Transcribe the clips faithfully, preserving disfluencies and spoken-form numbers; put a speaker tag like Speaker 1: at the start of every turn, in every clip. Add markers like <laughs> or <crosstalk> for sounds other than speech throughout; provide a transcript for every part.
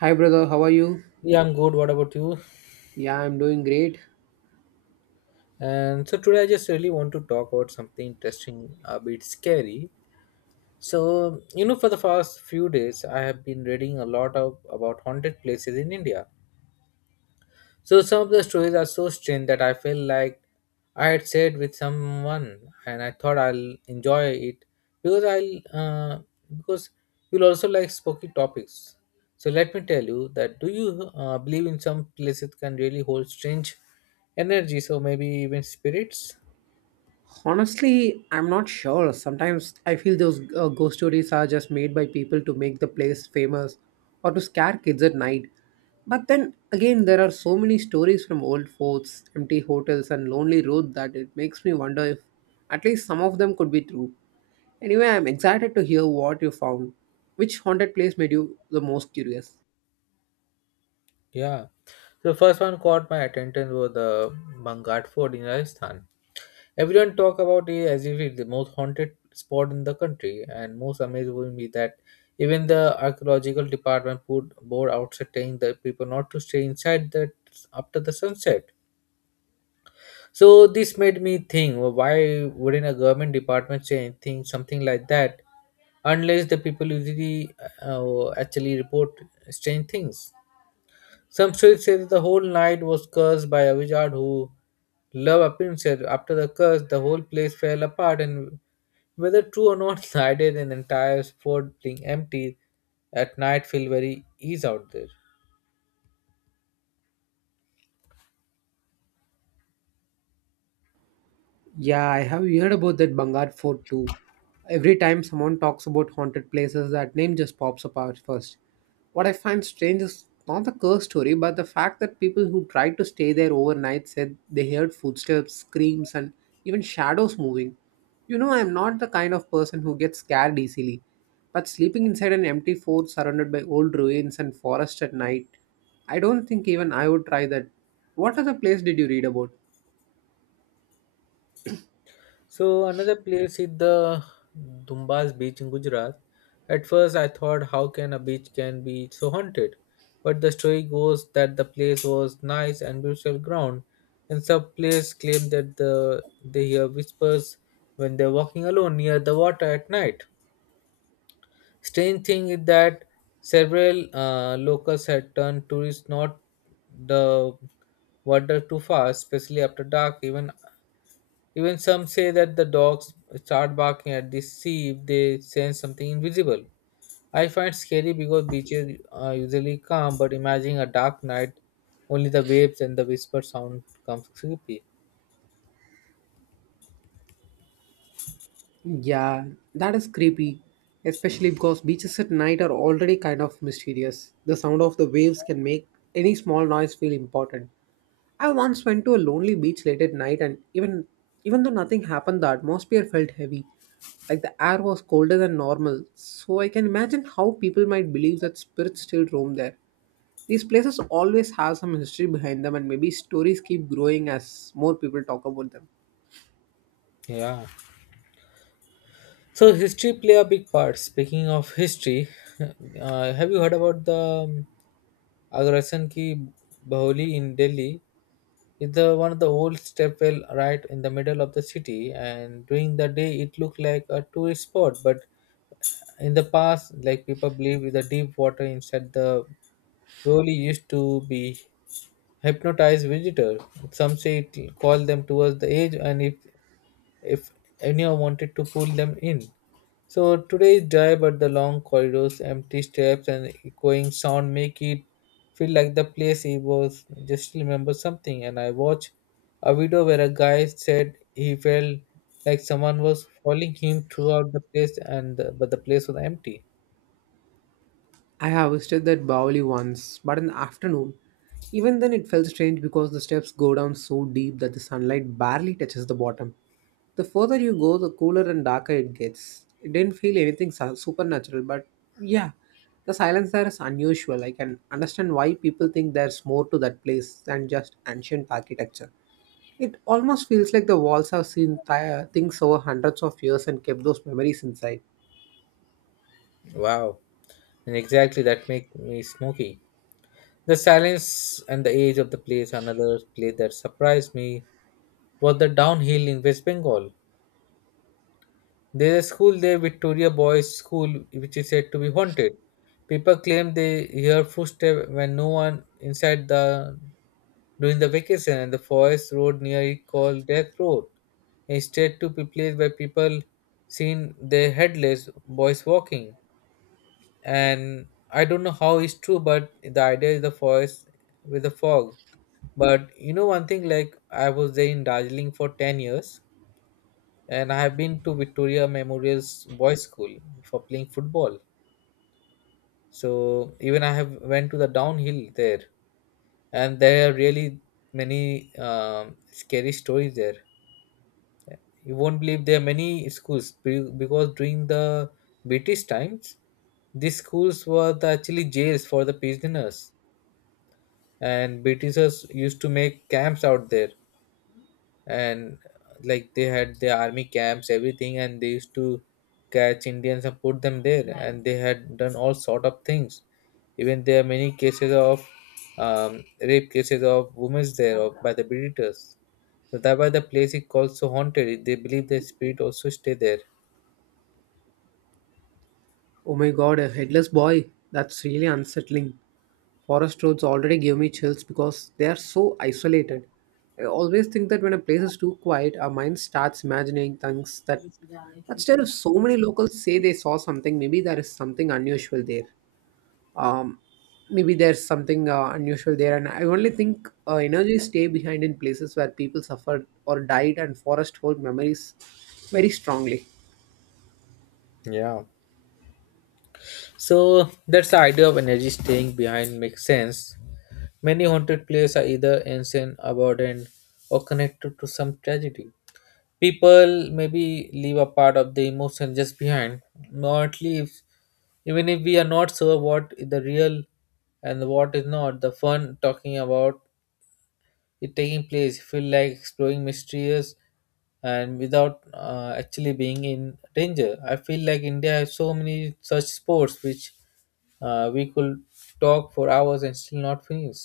Speaker 1: Hi, brother. How are you?
Speaker 2: Yeah, I'm good. What about you?
Speaker 1: Yeah, I'm doing great.
Speaker 2: And so today I just really want to talk about something interesting, a bit scary. So, you know, for the past few days, I have been reading a lot of about haunted places in India. So some of the stories are so strange that I feel like I had shared with someone, and I thought I'll enjoy it because I'll uh, because you'll also like spooky topics. So let me tell you that do you uh, believe in some places can really hold strange energy? So maybe even spirits.
Speaker 1: Honestly, I'm not sure. Sometimes I feel those uh, ghost stories are just made by people to make the place famous or to scare kids at night. But then again, there are so many stories from old forts, empty hotels, and lonely roads that it makes me wonder if at least some of them could be true. Anyway, I'm excited to hear what you found. Which haunted place made you the most curious?
Speaker 2: Yeah. So the first one caught my attention was the Bangat Fort in Rajasthan. Everyone talk about it as if it's the most haunted spot in the country, and most amazing will be that even the archaeological department put board outside telling the people not to stay inside that after the sunset. So this made me think, well, why wouldn't a government department say anything, something like that, unless the people usually uh, actually report strange things? Some stories say that the whole night was cursed by a wizard who loved appearances. After the curse, the whole place fell apart, and whether true or not, <laughs> I did an entire fort being empty at night feel very ease out there.
Speaker 1: Yeah, I have heard about that Bangar Fort too. Every time someone talks about haunted places, that name just pops up out first. What I find strange is not the curse story, but the fact that people who tried to stay there overnight said they heard footsteps, screams, and even shadows moving. You know, I'm not the kind of person who gets scared easily, but sleeping inside an empty fort surrounded by old ruins and forest at night, I don't think even I would try that. What other place did you read about?
Speaker 2: So another place is the Dumbas beach in Gujarat. At first I thought how can a beach can be so haunted? But the story goes that the place was nice and beautiful ground and some players claim that the they hear whispers when they're walking alone near the water at night. Strange thing is that several uh, locals had turned tourists not the water too fast, especially after dark, even even some say that the dogs start barking at the sea if they sense something invisible. I find scary because beaches are usually calm, but imagining a dark night, only the waves and the whisper sound comes creepy.
Speaker 1: Yeah, that is creepy, especially because beaches at night are already kind of mysterious. The sound of the waves can make any small noise feel important. I once went to a lonely beach late at night, and even even though nothing happened, the atmosphere felt heavy. Like the air was colder than normal, so I can imagine how people might believe that spirits still roam there. These places always have some history behind them, and maybe stories keep growing as more people talk about them.
Speaker 2: Yeah. So history play a big part. Speaking of history, <laughs> uh, have you heard about the um, Agrasan ki Baholi in Delhi? It's the one of the old stepwell right in the middle of the city, and during the day it looked like a tourist spot, but in the past like people believe with the deep water inside the really used to be hypnotize visitor, some say it call them towards the edge and if if anyone wanted to pull them in. So today is dry, but the long corridors empty steps and echoing sound make it feel like the place it was just remember something, and I watched a video where a guy said he felt like someone was following him throughout the place, and but the place was empty.
Speaker 1: I have visited that Bawali once, but in the afternoon. Even then, it felt strange because the steps go down so deep that the sunlight barely touches the bottom. The further you go, the cooler and darker it gets. It didn't feel anything su- supernatural, but yeah, the silence there is unusual. I can understand why people think there's more to that place than just ancient architecture. It almost feels like the walls have seen th- things over hundreds of years and kept those memories inside.
Speaker 2: Wow, and exactly that make me smoky. The silence and the age of the place. Another place that surprised me was the downhill in West Bengal. There's a school there, Victoria Boys School, which is said to be haunted. People claim they hear footsteps when no one inside the during the vacation, and the forest road near it called Death Road. Instead, to be place where people seen their headless boys walking. And I don't know how it's true, but the idea is the forest with the fog. But you know one thing, like I was there in Darjeeling for ten years, and I have been to Victoria Memorial's boys' school for playing football. So even I have went to the downhill there, and there are really many um, scary stories there. You won't believe there are many schools be- because during the British times, these schools were the actually jails for the prisoners, and britishers used to make camps out there, and uh, like they had their army camps everything, and they used to catch indians and put them there, and they had done all sort of things. Even there are many cases of um, rape cases of women there of, by the britishers. So that why the place is called so haunted, they believe the spirit also stay there.
Speaker 1: Oh my god, a headless boy? That's really unsettling. Forest roads already give me chills because they are so isolated. I always think that when a place is too quiet, our mind starts imagining things that. But still, if so many locals say they saw something, maybe there is something unusual there. Um, Maybe there's something uh, unusual there, and I only think uh, energies stay behind in places where people suffered or died, and forest hold memories very strongly.
Speaker 2: Yeah. So that's the idea of energy staying behind makes sense. Many haunted places are either ancient, abandoned, or connected to some tragedy. People maybe leave a part of the emotion just behind, not leaves. Even if we are not sure what is the real and what is not, the fun talking about it taking place feel like exploring mysterious and without uh, actually being in danger. I feel like India has so many such sports which uh, we could talk for hours and still not finish.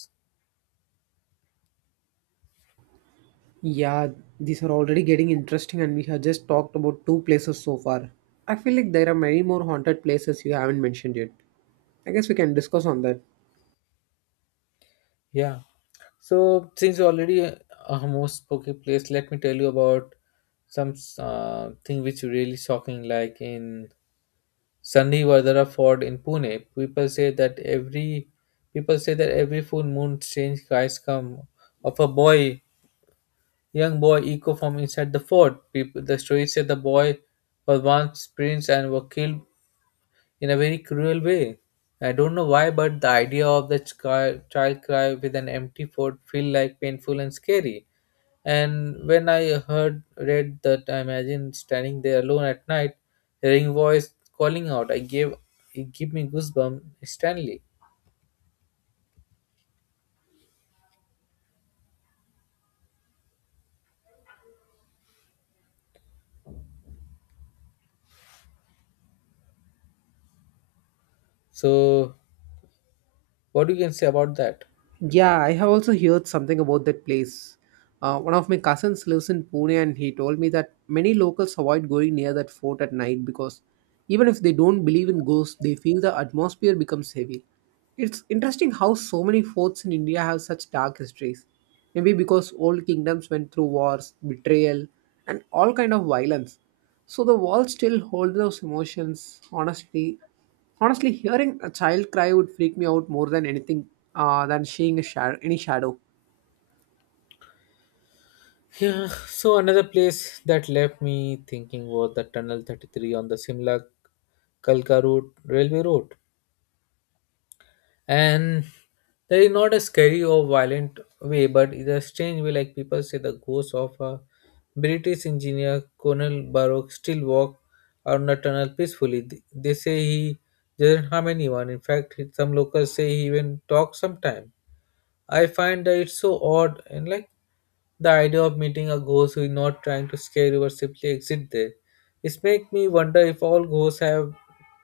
Speaker 1: Yeah, these are already getting interesting, and we have just talked about two places so far. I feel like there are many more haunted places you haven't mentioned yet. I guess we can discuss on that.
Speaker 2: Yeah. So since you already uh, almost spoke a place, let me tell you about some uh, thing which really shocking. Like in Sunday Vardara Fort in Pune, people say that every people say that every full moon strange guys come of a boy, young boy echo from inside the fort. People, the story said the boy was once prince and was killed in a very cruel way. I don't know why, but the idea of the chi- child cry with an empty fort feel like painful and scary. And when I heard read that, I imagined standing there alone at night, hearing a voice calling out. I gave It gave me goosebumps instantly. So, what you can say about that?
Speaker 1: Yeah, I have also heard something about that place. Uh, one of my cousins lives in Pune, and he told me that many locals avoid going near that fort at night because even if they don't believe in ghosts, they feel the atmosphere becomes heavy. It's interesting how so many forts in India have such dark histories. Maybe because old kingdoms went through wars, betrayal, and all kind of violence. So the walls still hold those emotions. Honestly, honestly, hearing a child cry would freak me out more than anything uh, than seeing a shadow, any shadow.
Speaker 2: Yeah, so another place that left me thinking was the Tunnel thirty-three on the Simla Kalka route, railway road. And that is not a scary or violent way but in a strange way, like people say the ghost of a british engineer colonel Baruch still walk around the tunnel peacefully. Th- they say he doesn't harm anyone. In fact, some locals say he even talks sometime. I find that it's so odd, and like the idea of meeting a ghost who is not trying to scare you or simply exit there. It's make me wonder if all ghosts have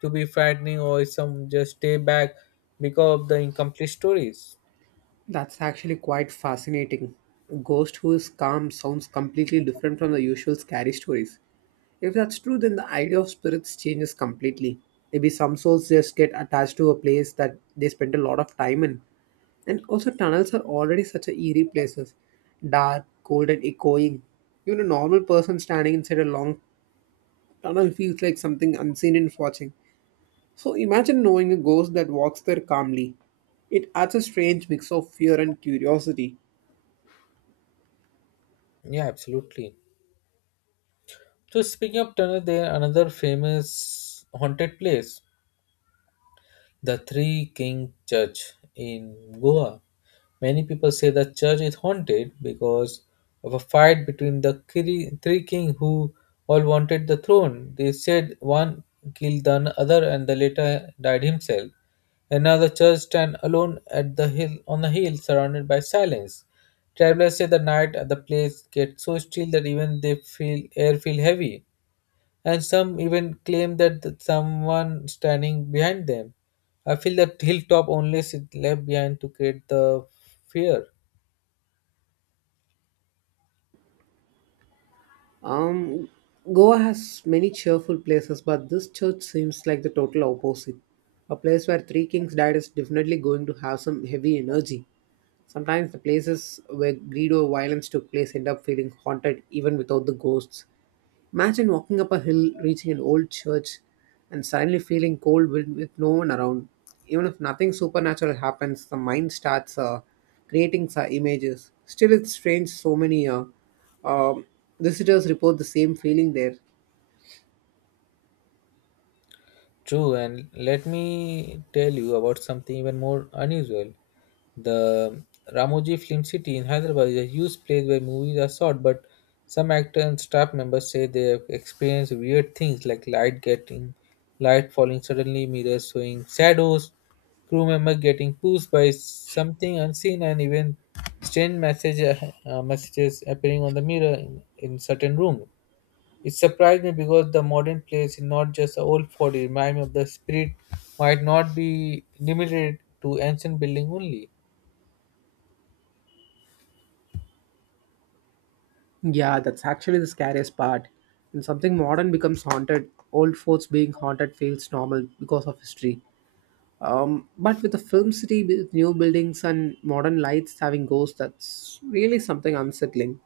Speaker 2: to be frightening or if some just stay back because of the incomplete stories.
Speaker 1: That's actually quite fascinating. A ghost who is calm sounds completely different from the usual scary stories. If that's true, then the idea of spirits changes completely. Maybe some souls just get attached to a place that they spend a lot of time in. And also, tunnels are already such a eerie places: dark, cold, and echoing. Even a normal person standing inside a long tunnel feels like something unseen is watching. So, imagine knowing a ghost that walks there calmly. It adds a strange mix of fear and curiosity.
Speaker 2: Yeah, absolutely. So speaking of tunnel, there another famous haunted place, the Three King Church in Goa. Many people say the church is haunted because of a fight between the three three kings who all wanted the throne. They said one killed the other and the latter died himself. And now the church stands alone at the hill on a hill surrounded by silence. Travelers say the night at the place gets so still that even they feel air feel heavy, and some even claim that th- someone standing behind them. I feel that hilltop only sit left behind to create the fear.
Speaker 1: Um, Goa has many cheerful places, but this church seems like the total opposite. A place where three kings died is definitely going to have some heavy energy. Sometimes the places where greed or violence took place end up feeling haunted even without the ghosts. Imagine walking up a hill, reaching an old church, and suddenly feeling cold with, with no one around. Even if nothing supernatural happens, the mind starts uh, creating uh, images. Still, it's strange so many uh, um visitors report the same feeling there.
Speaker 2: True, and let me tell you about something even more unusual. The Ramoji Film City in Hyderabad is a huge place where movies are shot, but some actor and staff members say they have experienced weird things like light getting light falling suddenly, mirrors showing shadows, crew member getting pushed by something unseen, and even strange message, uh, messages appearing on the mirror in, in certain room. It surprised me because the modern place is not just the old fort. It reminds me of the spirit might not be limited to ancient building only.
Speaker 1: Yeah, that's actually the scariest part. When something modern becomes haunted, old forts being haunted feels normal because of history. Um, but with a film city with new buildings and modern lights having ghosts, that's really something unsettling.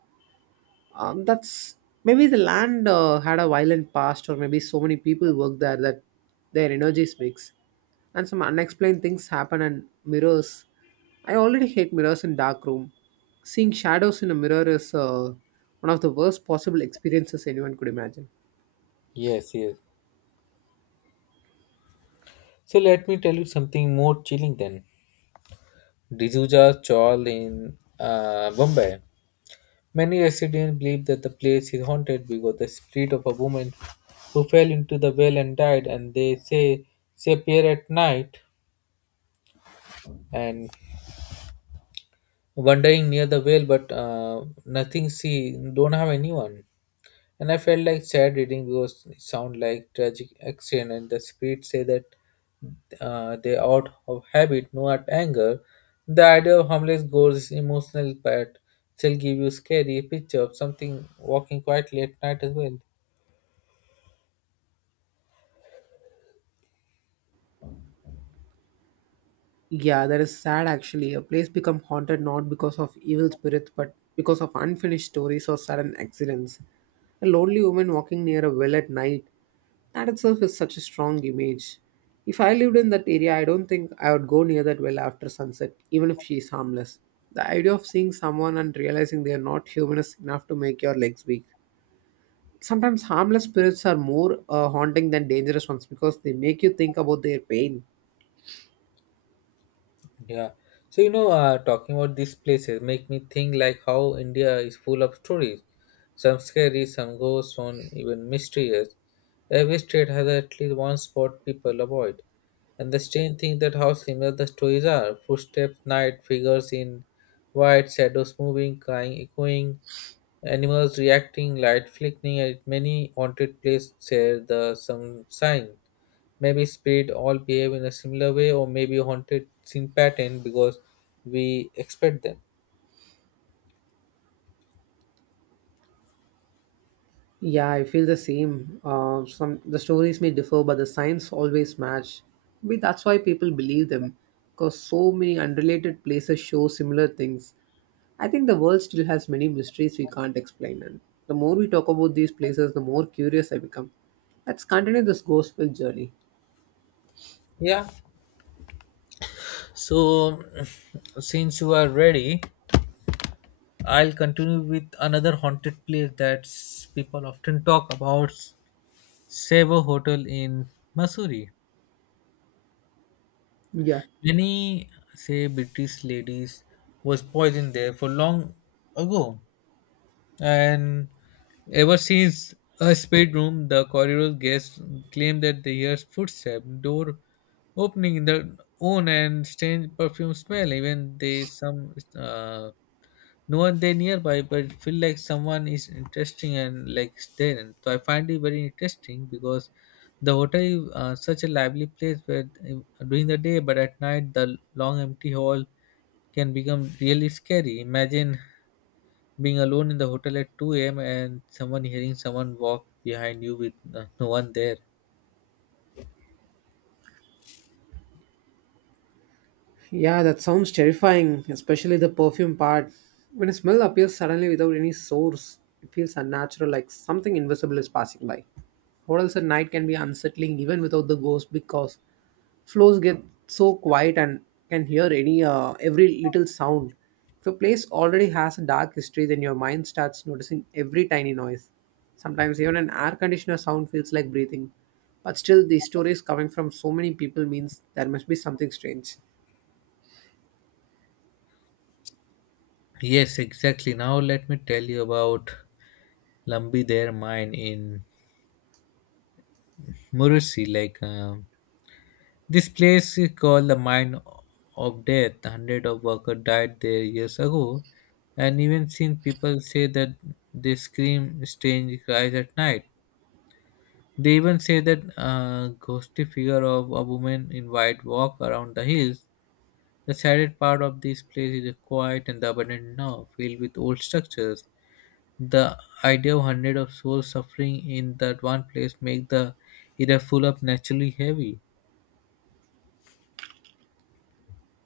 Speaker 1: um, That's maybe the land uh, had a violent past, or maybe so many people work there that their energies mix and some unexplained things happen. And mirrors, I already hate mirrors in dark room. Seeing shadows in a mirror is uh, one of the worst possible experiences anyone could imagine.
Speaker 2: Yes, yes. So let me tell you something more chilling then. D'Souza Chawl in uh, Bombay. Many residents believe that the place is haunted because the spirit of a woman who fell into the well and died, and they say she appear at night and wandering near the well, but uh, nothing. See, don't have anyone. And I felt like sad reading because it sound like tragic action, and the script say that uh, they out of habit, not anger. The idea of harmless ghosts is emotional but still give you scary picture of something walking quietly at night as well.
Speaker 1: Yeah, that is sad actually. A place become haunted not because of evil spirits but because of unfinished stories or sudden accidents. A lonely woman walking near a well at night, that itself is such a strong image. If I lived in that area, I don't think I would go near that well after sunset, even if she is harmless. The idea of seeing someone and realizing they are not human is enough to make your legs weak. Sometimes harmless spirits are more uh, haunting than dangerous ones because they make you think about their pain.
Speaker 2: Yeah. So you know, uh, talking about these places make me think like how India is full of stories. Some scary, some ghosts, some even mysterious. Every state has at least one spot people avoid. And the strange thing that how similar the stories are: footsteps, night figures in white, shadows moving, crying, echoing. Animals reacting, light flickering at many haunted places share the some sign. Maybe spirit all behave in a similar way, or maybe haunted scene pattern because we expect them.
Speaker 1: Yeah, I feel the same. Uh, some the stories may differ, but the science always match. Maybe that's why people believe them, because so many unrelated places show similar things. I think the world still has many mysteries we can't explain, and the more we talk about these places, the more curious I become. Let's continue this ghost film journey.
Speaker 2: Yeah. So <sniffs> since you are ready, I'll continue with another haunted place that people often talk about, Savo Hotel in Missouri.
Speaker 1: Yeah.
Speaker 2: Many say British ladies was poisoned there for long ago. And ever since a spade room, the corridor guests claim that they hear footsteps, door opening in their own, and strange perfume smell. Even they some uh, no one there nearby, but feel like someone is interesting and like there. So I find it very interesting because the hotel is uh, such a lively place where uh, during the day, but at night the long empty hall can become really scary. Imagine being alone in the hotel at two a m And someone hearing someone walk behind you with uh, no one there.
Speaker 1: Yeah, that sounds terrifying, especially the perfume part. When a smell appears suddenly without any source, it feels unnatural, like something invisible is passing by. Hotels at night can be unsettling even without the ghost because floors get so quiet and can hear any uh, every little sound. If a place already has a dark history, then your mind starts noticing every tiny noise. Sometimes even an air conditioner sound feels like breathing. But still, the stories coming from so many people means there must be something strange.
Speaker 2: Yes, exactly. Now let me tell you about Lambi Their Mine in Murusi. Like um, this place is called the Mine of Death. Hundred of workers died there years ago, and even seen people say that they scream strange cries at night. They even say that a ghostly figure of a woman in white walk around the hills. The saddest part of this place is the quiet and the abandoned now, filled with old structures. The idea of hundreds of souls suffering in that one place make the area full up naturally heavy.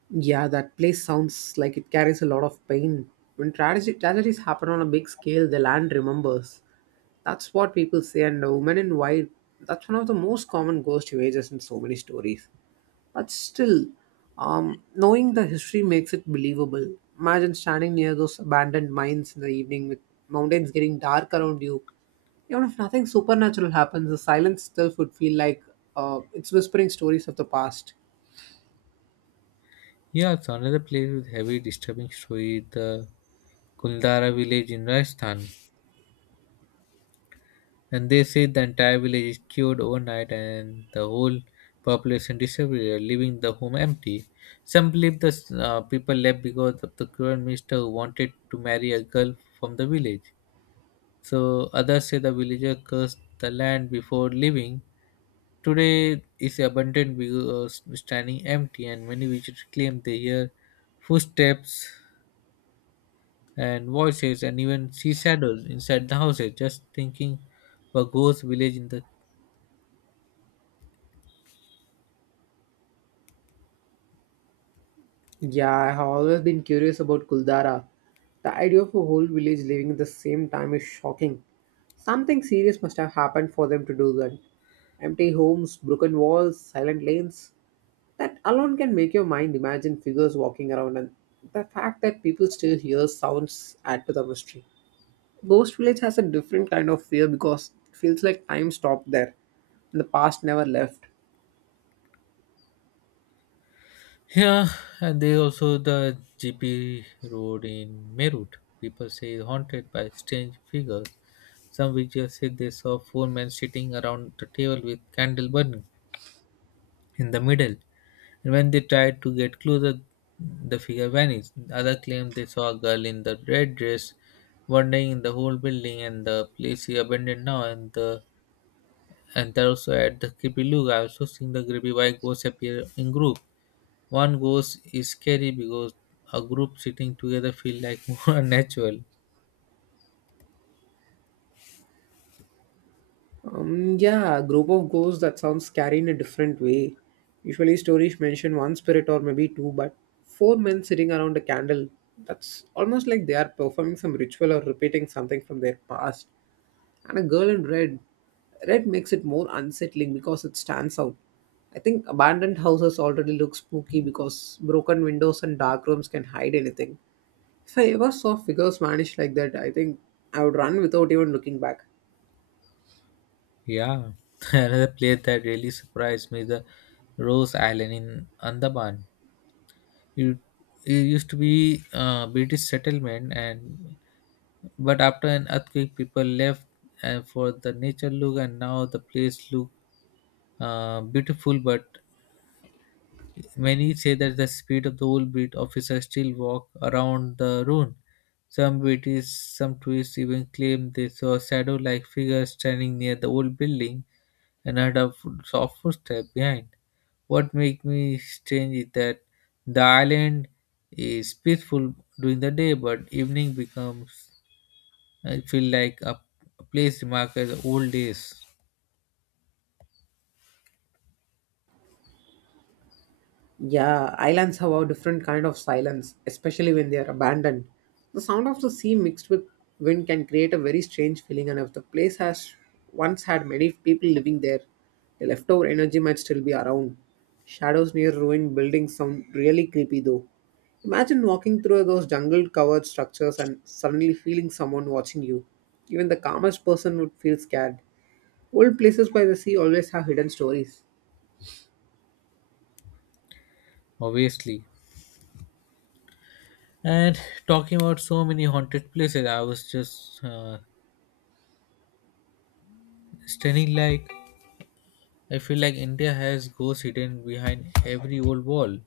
Speaker 1: Yeah, that place sounds like it carries a lot of pain. When tragedy, tragedies happen on a big scale, the land remembers. That's what people say, and the woman in white, that's one of the most common ghost images in so many stories. But still, um, knowing the history makes it believable. Imagine standing near those abandoned mines in the evening with mountains getting dark around you. Even if nothing supernatural happens, the silence still would feel like uh, it's whispering stories of the past.
Speaker 2: Yeah, it's another place with heavy disturbing story, the Kuldara village in Rajasthan. And they say the entire village is cured overnight and the whole population disappeared, leaving the home empty. Some believe the uh, people left because of the cruel minister who wanted to marry a girl from the village. So others say the villager cursed the land before leaving. Today is abandoned because standing empty, and many villagers claim they hear footsteps and voices and even see shadows inside the houses. Just thinking of a ghost village in the
Speaker 1: Yeah, I have always been curious about Kuldara. The idea of a whole village living at the same time is shocking. Something serious must have happened for them to do that. Empty homes, broken walls, silent lanes. That alone can make your mind imagine figures walking around, and the fact that people still hear sounds add to the mystery. Ghost Village has a different kind of fear because it feels like time stopped there and the past never left.
Speaker 2: yeah, and they also the G P road in Merut. People say haunted by strange figures. Some villagers say they saw four men sitting around the table with candle burning in the middle. And when they tried to get closer, the figure vanished. Others claimed they saw a girl in the red dress wandering in the whole building and the place is abandoned now and the and they also at the creepy look. I also seen the creepy why ghosts appear in group. One ghost is scary because a group sitting together feel like <laughs> more natural.
Speaker 1: Um, yeah, group of ghosts, that sounds scary in a different way. Usually, stories mention one spirit or maybe two, but four men sitting around a candle. That's almost like they are performing some ritual or repeating something from their past. And a girl in red. Red makes it more unsettling because it stands out. I think abandoned houses already look spooky because broken windows and dark rooms can hide anything. If I ever saw figures vanish like that, I think I would run without even looking back.
Speaker 2: Yeah. <laughs> Another place that really surprised me is the Rose Island in Andaman. It, it used to be uh, British settlement, and but after an earthquake, people left and for the nature look, and now the place look uh, beautiful but many say that the speed of the old breed officers still walk around the ruin. Some British, some tourists even claim they saw a shadow like figure standing near the old building and heard a fo- soft footstep behind. What makes me strange is that the island is peaceful during the day, but evening becomes, I feel like a, a place remarked as the old days,
Speaker 1: Yeah, islands have a different kind of silence, especially when they are abandoned. The sound of the sea mixed with wind can create a very strange feeling, and if the place has once had many people living there, the leftover energy might still be around. Shadows near ruined buildings sound really creepy though. Imagine walking through those jungle covered structures and suddenly feeling someone watching you. Even the calmest person would feel scared. Old places by the sea always have hidden stories.
Speaker 2: obviously. And talking about so many haunted places, I was just uh, stunning like I feel like India has ghosts hidden behind every old wall.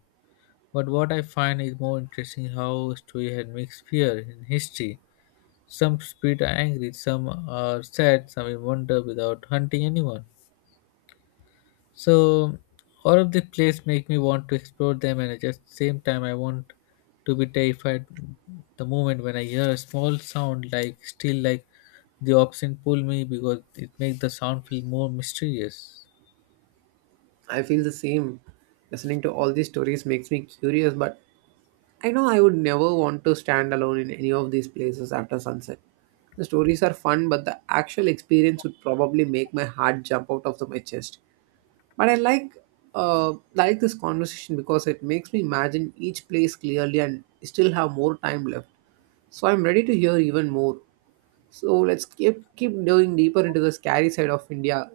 Speaker 2: But what I find is more interesting how story had mixed fear in history. Some spirit are angry, some are sad, some in wonder without hunting anyone. So all of these places make me want to explore them and at the same time I want to be terrified the moment when I hear a small sound like still like the option pull me because it makes the sound feel more mysterious.
Speaker 1: I feel the same. Listening to all these stories makes me curious, but I know I would never want to stand alone in any of these places after sunset. The stories are fun, but the actual experience would probably make my heart jump out of my chest. But I like uh, like this conversation because it makes me imagine each place clearly and still have more time left. So I'm ready to hear even more. So let's keep keep delving deeper into the scary side of India.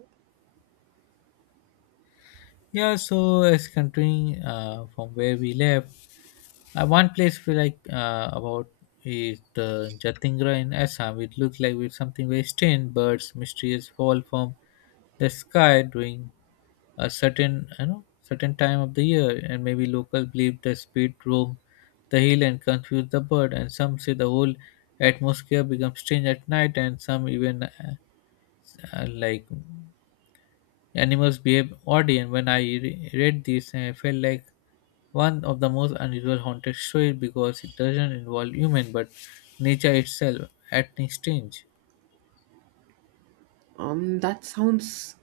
Speaker 2: Yeah, so as continuing uh, from where we left, uh, one place we like uh, about is the Jatingra in Assam. It looked like with something very strange, birds mysterious fall from the sky during a certain you know certain time of the year, and maybe local believe the spirit roam the hill and confuse the bird, and some say the whole atmosphere becomes strange at night, and some even uh, uh, like animals behave oddly, and when I re- read this, I felt like one of the most unusual haunted stories because it doesn't involve human but nature itself acting strange.
Speaker 1: Um, that sounds,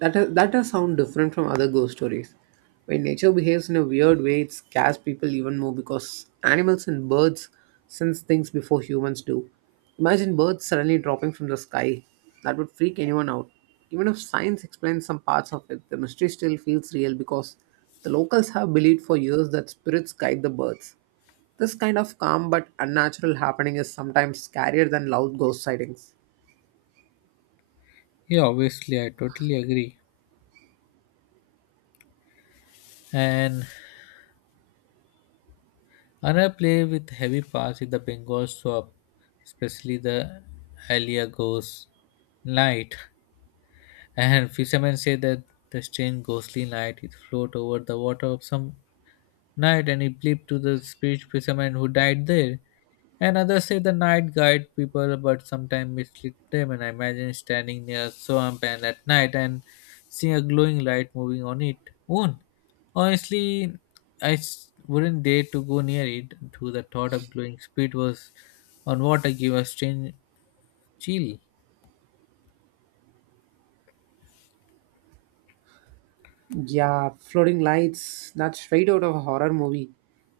Speaker 1: that does- that does sound different from other ghost stories. When nature behaves in a weird way, it scares people even more because animals and birds sense things before humans do. Imagine birds suddenly dropping from the sky. That would freak anyone out. Even if science explains some parts of it, the mystery still feels real because the locals have believed for years that spirits guide the birds. This kind of calm but unnatural happening is sometimes scarier than loud ghost sightings.
Speaker 2: Yeah, obviously, I totally agree. And another play with heavy parts is the Bengal swap, especially the Alia Ghost Night. <laughs> And fishermen say that the strange ghostly night it float over the water of some night and he believed to the spirit fisherman who died there. And others say the night guide people but sometimes mislead them. And I imagine standing near a swamp and at night and seeing a glowing light moving on it own. Honestly, I s- wouldn't dare to go near it. To the thought of glowing spirit was on water gave a strange chill.
Speaker 1: Yeah, floating lights, that's straight out of a horror movie.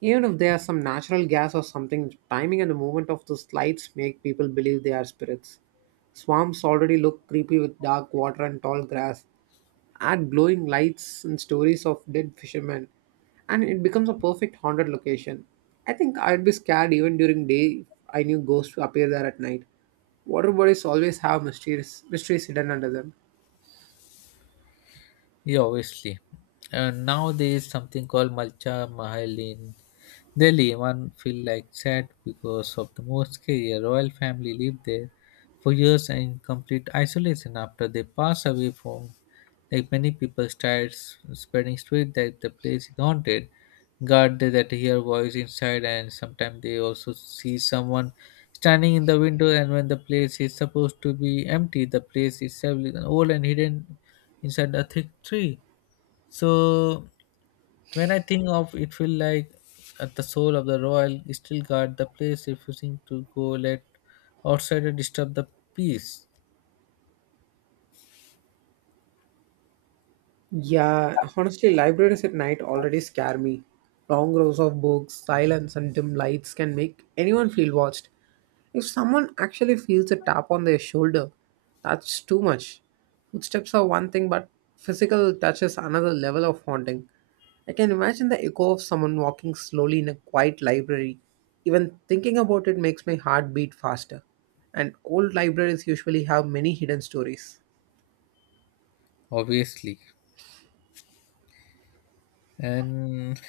Speaker 1: Even if there's some natural gas or something, timing and the movement of those lights make people believe they are spirits. Swamps already look creepy with dark water and tall grass. Add glowing lights and stories of dead fishermen, and it becomes a perfect haunted location. I think I'd be scared even during day if I knew ghosts appear there at night. Water bodies always have mysterious mysteries hidden under them.
Speaker 2: Yeah, obviously. And now there is something called Malcha Mahal in Delhi. One feel like sad because of the mosque. A royal family lived there for years in complete isolation. After they passed away from, like many people started s- spreading street that the place is haunted. Guard they that hear voice inside, and sometimes they also see someone standing in the window. And when the place is supposed to be empty, the place is several old and hidden inside a thick tree. So when I think of it, feel like at the soul of the royal still guard the place, refusing to go let outsider disturb the peace.
Speaker 1: Yeah, honestly, libraries at night already scare me. Long rows of books, silence, and dim lights can make anyone feel watched. If someone actually feels a tap on their shoulder, that's too much. Footsteps are one thing, but physical touch is another level of haunting. I can imagine the echo of someone walking slowly in a quiet library. Even thinking about it makes my heart beat faster. And old libraries usually have many hidden stories.
Speaker 2: Obviously. And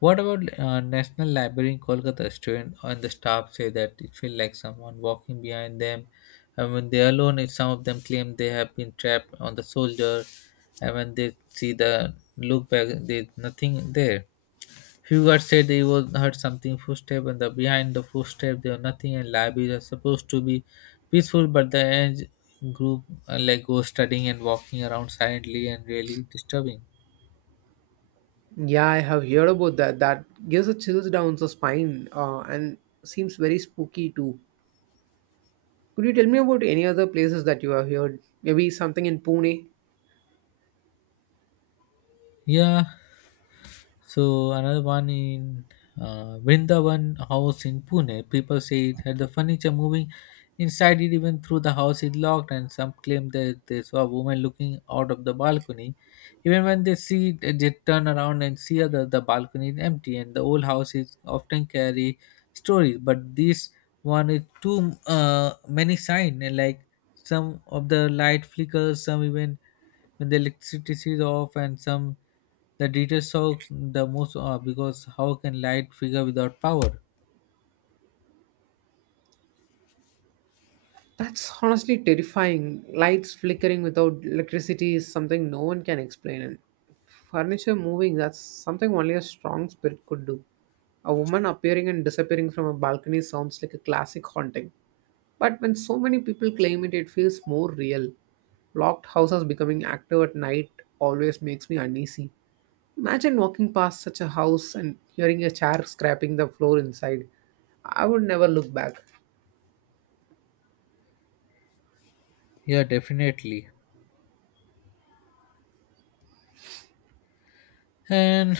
Speaker 2: what about uh, National Library in Kolkata? Student and the staff say that it feel like someone walking behind them, and when they are alone, it, some of them claim they have been trapped on the soldier, and when they see the look back, there's nothing there. Hugar said he was heard something footstep and the behind the footstep there was nothing and libraries are supposed to be peaceful but the edge group uh, like go studying and walking around silently and really disturbing.
Speaker 1: Yeah, I have heard about that. That gives a chills down the spine, uh, and seems very spooky too. Could you tell me about any other places that you have heard? Maybe something in Pune?
Speaker 2: Yeah, so another one in uh, Vrindavan house in Pune. People say it had the furniture moving inside it even through the house is locked and some claim that they saw a woman looking out of the balcony. Even when they see it, uh, they turn around and see other the balcony is empty and the old houses often carry stories. But this one is too uh, many sign and like some of the light flickers, some even when the electricity is off, and some the details shock the most uh, because how can light figure without power?
Speaker 1: That's honestly terrifying. Lights flickering without electricity is something no one can explain. And furniture moving, that's something only a strong spirit could do. A woman appearing and disappearing from a balcony sounds like a classic haunting. But when so many people claim it, it feels more real. Locked houses becoming active at night always makes me uneasy. Imagine walking past such a house and hearing a chair scraping the floor inside. I would never look back.
Speaker 2: Yeah, definitely. And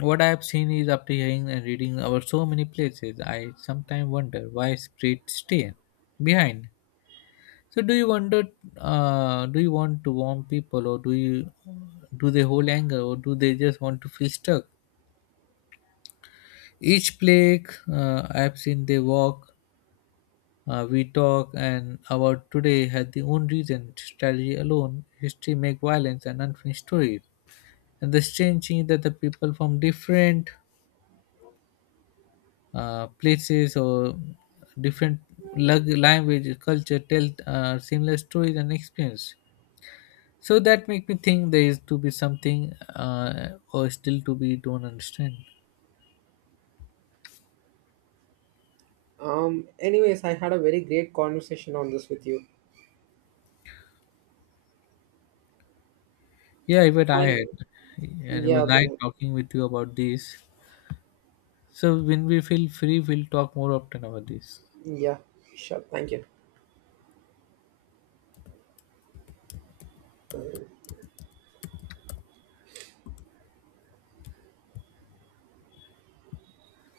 Speaker 2: what I have seen is after hearing and reading about so many places, I sometimes wonder why spirits stay behind. So, do you wonder? Uh, do you want to warm people, or do you do they hold anger, or do they just want to feel stuck? Each plague uh, I have seen, they walk. Uh, we talk and about today had the own reason, strategy alone, history make violence and unfinished stories. And the strange thing is that the people from different uh, places or different lug- language, culture tell uh, similar stories and experience. So that make me think there is to be something uh, or still to be don't understand.
Speaker 1: Um, anyways, I had a very great conversation on this with you.
Speaker 2: Yeah, even I
Speaker 1: And
Speaker 2: had, and it was
Speaker 1: yeah,
Speaker 2: nice
Speaker 1: brother.
Speaker 2: talking with you about this. So when we feel free, we'll talk more often about this.
Speaker 1: Yeah, sure. Thank you.